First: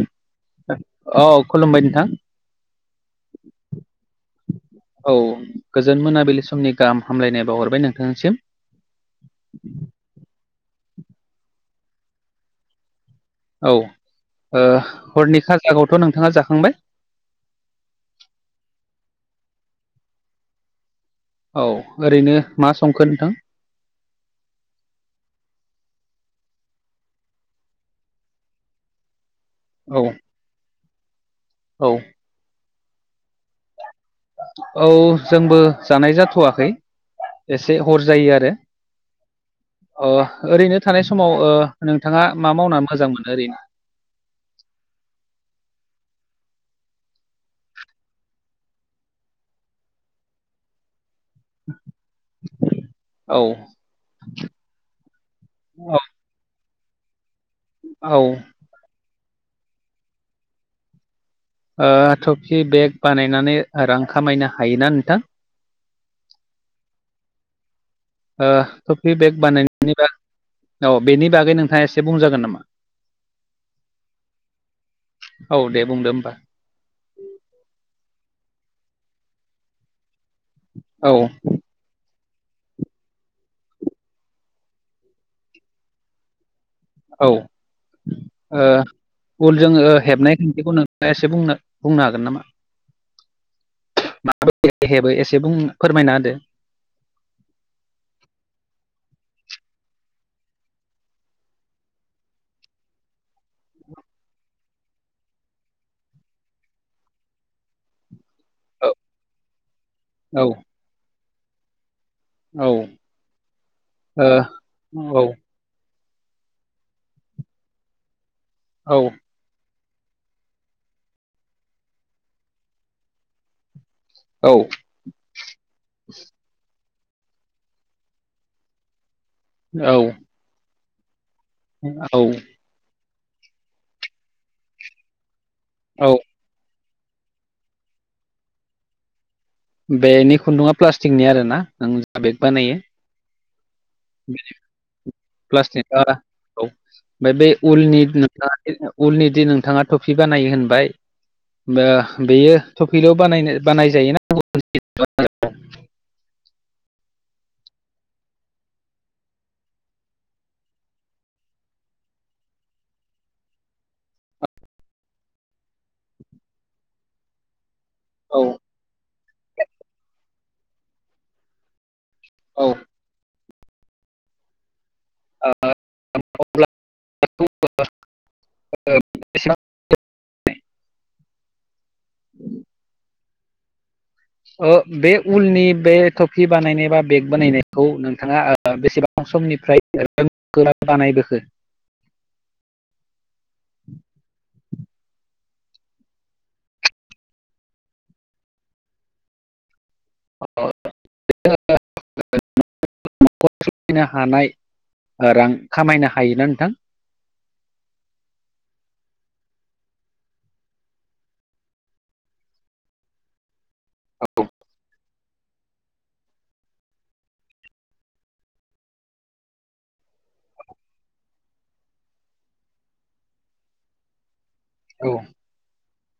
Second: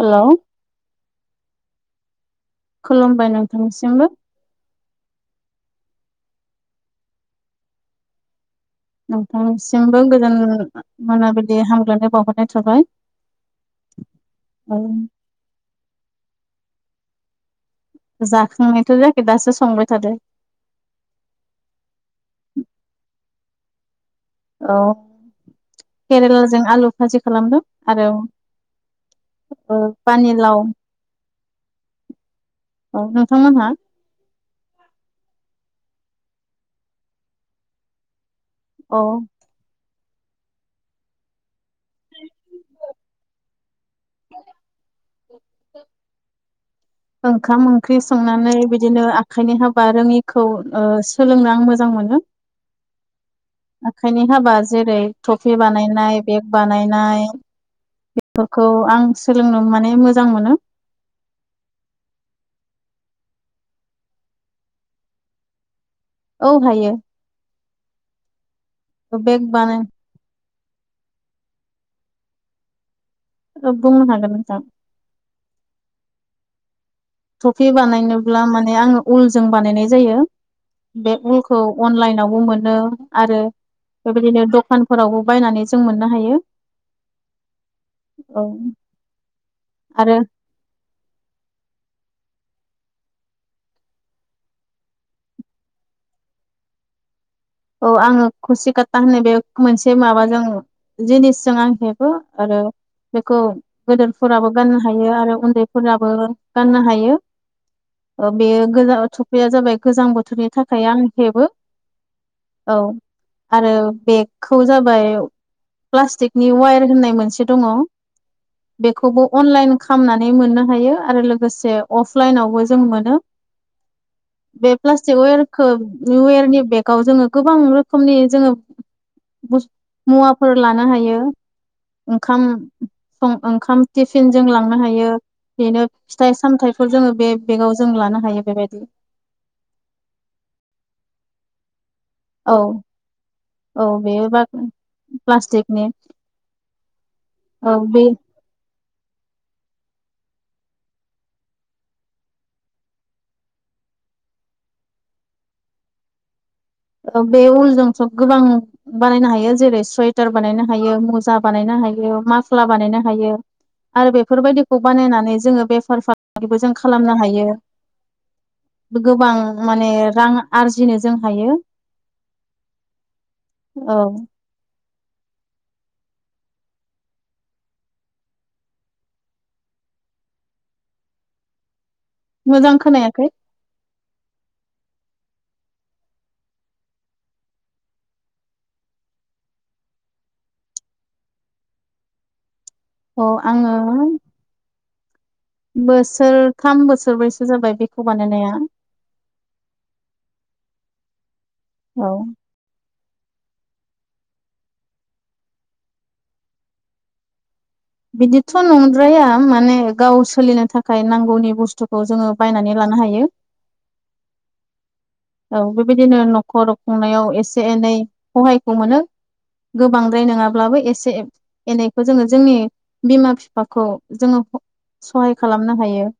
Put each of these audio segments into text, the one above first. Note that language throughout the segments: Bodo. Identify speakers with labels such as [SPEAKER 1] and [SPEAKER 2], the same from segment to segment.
[SPEAKER 1] हेलौ
[SPEAKER 2] औ खुलुमबाय नोंथां
[SPEAKER 1] खुलुमबाय नोंथांनिसिमबो
[SPEAKER 2] औ गोजोन मोनाबिलि समनि गाहाम हामलायनाय बावाहरबाय नोंथांनिसिम
[SPEAKER 1] नोंथांनिसिमबो गोजोन मोनाबिलि हामग्लायनाय बावहरनाय थाबाय
[SPEAKER 2] औ ओ-
[SPEAKER 1] औ
[SPEAKER 2] हरनिखा जागावथ' नोंथाङा जाखांबाय
[SPEAKER 1] जाखांनायथ' जायाखै दासो संबाय थादो
[SPEAKER 2] औ ओरैनो मा संखो नोंथां
[SPEAKER 1] औ केरेलाजों आलु भाजि खालामदों आरो ओ-
[SPEAKER 2] औ
[SPEAKER 1] पानि लाव
[SPEAKER 2] औ
[SPEAKER 1] औ नोंथांमोनहा
[SPEAKER 2] औ जोंबो जानाय जाथ'वाखै एसे हर जायो आरो
[SPEAKER 1] औ
[SPEAKER 2] ओरैनो थानाय समाव नोंथाङा मा मावना मोजां मोनो ह
[SPEAKER 1] ओंखाम ओंख्रि संनानै बिदिनो आखाइनि हाबा रोङिखौ सोलोंनो आं मोजां मोनो
[SPEAKER 2] औ
[SPEAKER 1] आखाइनि हाबा जेरै टफि
[SPEAKER 2] औ
[SPEAKER 1] बानायनाय बेग बानायनाय
[SPEAKER 2] औ ओ
[SPEAKER 1] बेफोरखौ आं सोलोंनो माने मोजां मोनो
[SPEAKER 2] टकि बेग बानायनानै रां खामायनो हायोना नोंथां
[SPEAKER 1] औ हायो
[SPEAKER 2] टफि बेग बानायनायनि बाग औ बेनि बागै नोंथाङा एसे बुंजागोन नामा
[SPEAKER 1] बुंनो हागोनोनजां
[SPEAKER 2] औ दे बुंदो होमबा
[SPEAKER 1] टफि बानायनोब्ला माने आङो उलजों बानायनाय जायो
[SPEAKER 2] औ
[SPEAKER 1] बे उलखौ अनलाइनाव मोनो आरो बेबायदिनो दखानफोरावबो बायनानै जों मोननो हायो
[SPEAKER 2] औ
[SPEAKER 1] औ
[SPEAKER 2] उल जो
[SPEAKER 1] आरो
[SPEAKER 2] हेबनाय खान्खखौ नों एसेनो बुंनो हागोन नामा माबायदि हेबो एसे बुं फोरमायना होदो
[SPEAKER 1] औ आङो खसिकाता होननाय बे मोनसे माबाजों जिनिसजों आं हेबो आरो बेखौ गदोरफोराबो गाननो हायो आरो उन्दैफोराबो गाननो हायो
[SPEAKER 2] [inaudible]
[SPEAKER 1] बे गोज थफ्रिया जाबाय गोजां
[SPEAKER 2] औ
[SPEAKER 1] बोथोरनि थाखाय आं हेबो औ आरो बेगखौ जाबाय
[SPEAKER 2] औ ओ
[SPEAKER 1] प्लास्टिकनि वायार होननाय मोनसे दङ
[SPEAKER 2] औ
[SPEAKER 1] बेखौबो अनलाइन खामनानै मोननो हायो आरो लोगोसे अफलाइनावबो जों मोनो बे प्लास्टिक वेरखौ वेरनि बेगाव जोङो गोबां रोखोमनि जोङो
[SPEAKER 2] औ
[SPEAKER 1] मुवाफोर लानो हायो
[SPEAKER 2] औ
[SPEAKER 1] ओंखाम सं ओंखाम टिफिनजों लांनो हायो बेनो
[SPEAKER 2] औ
[SPEAKER 1] फिथाइ सामथाइफोर जोङो बे बेगाव जों लानो हायो बेबायदि
[SPEAKER 2] बेनि खुन्दुा प्लास्टिकनि आरो ना नों आ बेग बा
[SPEAKER 1] औ
[SPEAKER 2] नयो
[SPEAKER 1] औ बे बा प्लास्टिकनि
[SPEAKER 2] प्लास्टिकआ औ ओमफ्राय बे
[SPEAKER 1] औ
[SPEAKER 2] उलनि
[SPEAKER 1] बे
[SPEAKER 2] नोंथा उलनि दि नोंथाङा टफि बानायो होनबाय बेयो थफिल' बानाय बानाय जायोना [inaudible]
[SPEAKER 1] बे उलजोंथ' गोबां बानायनो हायो जेरै सुवेटार बानायनो हायो मुजा बानायनो हायो हायो माफ्ला बानायनो हायो आरो बेफोरबायदिखौ बानायनानै जोङो बेफार फालांगिबो जों खालामनो हायो
[SPEAKER 2] औ
[SPEAKER 1] गोबां माने रां आरजिनो जों हायो
[SPEAKER 2] औ
[SPEAKER 1] औ
[SPEAKER 2] [unintelligible]
[SPEAKER 1] मोजां खोनायाखै
[SPEAKER 2] बे उलनि बे टफि बानायनाय बा बेग बानायनायखौ नोंथाङा बेसेबां समनिफ्राय [unintelligible] बानायबोखो
[SPEAKER 1] अ आङो बोसोरथाम बोसोरब्रैसो जाबाय बेखौ बानायनाया
[SPEAKER 2] अ
[SPEAKER 1] औ
[SPEAKER 2] [inaudible] सोलिनो हानाय रां ओ खामायनो हायोना नोंथां
[SPEAKER 1] बिदिथ' नंद्राया माने गाव सोलिनो थाखाय नांगौनि बुस्थुखौ जोङो बायनानै ला नो हायो
[SPEAKER 2] औ
[SPEAKER 1] औ बेबायदिनो न'खर खुंनायाव एसे एनै सहायखौ मोनो गोबांद्राय नङाब्लाबो एसे एनैखौ जोङो जोंनि बिमा बिफाखौ जोङो
[SPEAKER 2] औ
[SPEAKER 1] सहाय खालामनो हायो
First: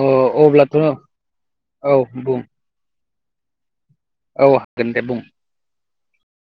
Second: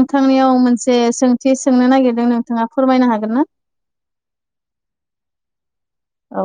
[SPEAKER 2] अ अब्लाथ'
[SPEAKER 1] मोनसे सोंथि सोंनो
[SPEAKER 2] औ
[SPEAKER 1] नागिरदों
[SPEAKER 2] बुं
[SPEAKER 1] नोंथाङा फोरमायनो हागोन ना
[SPEAKER 2] औ हागोन दे बुं
[SPEAKER 1] औ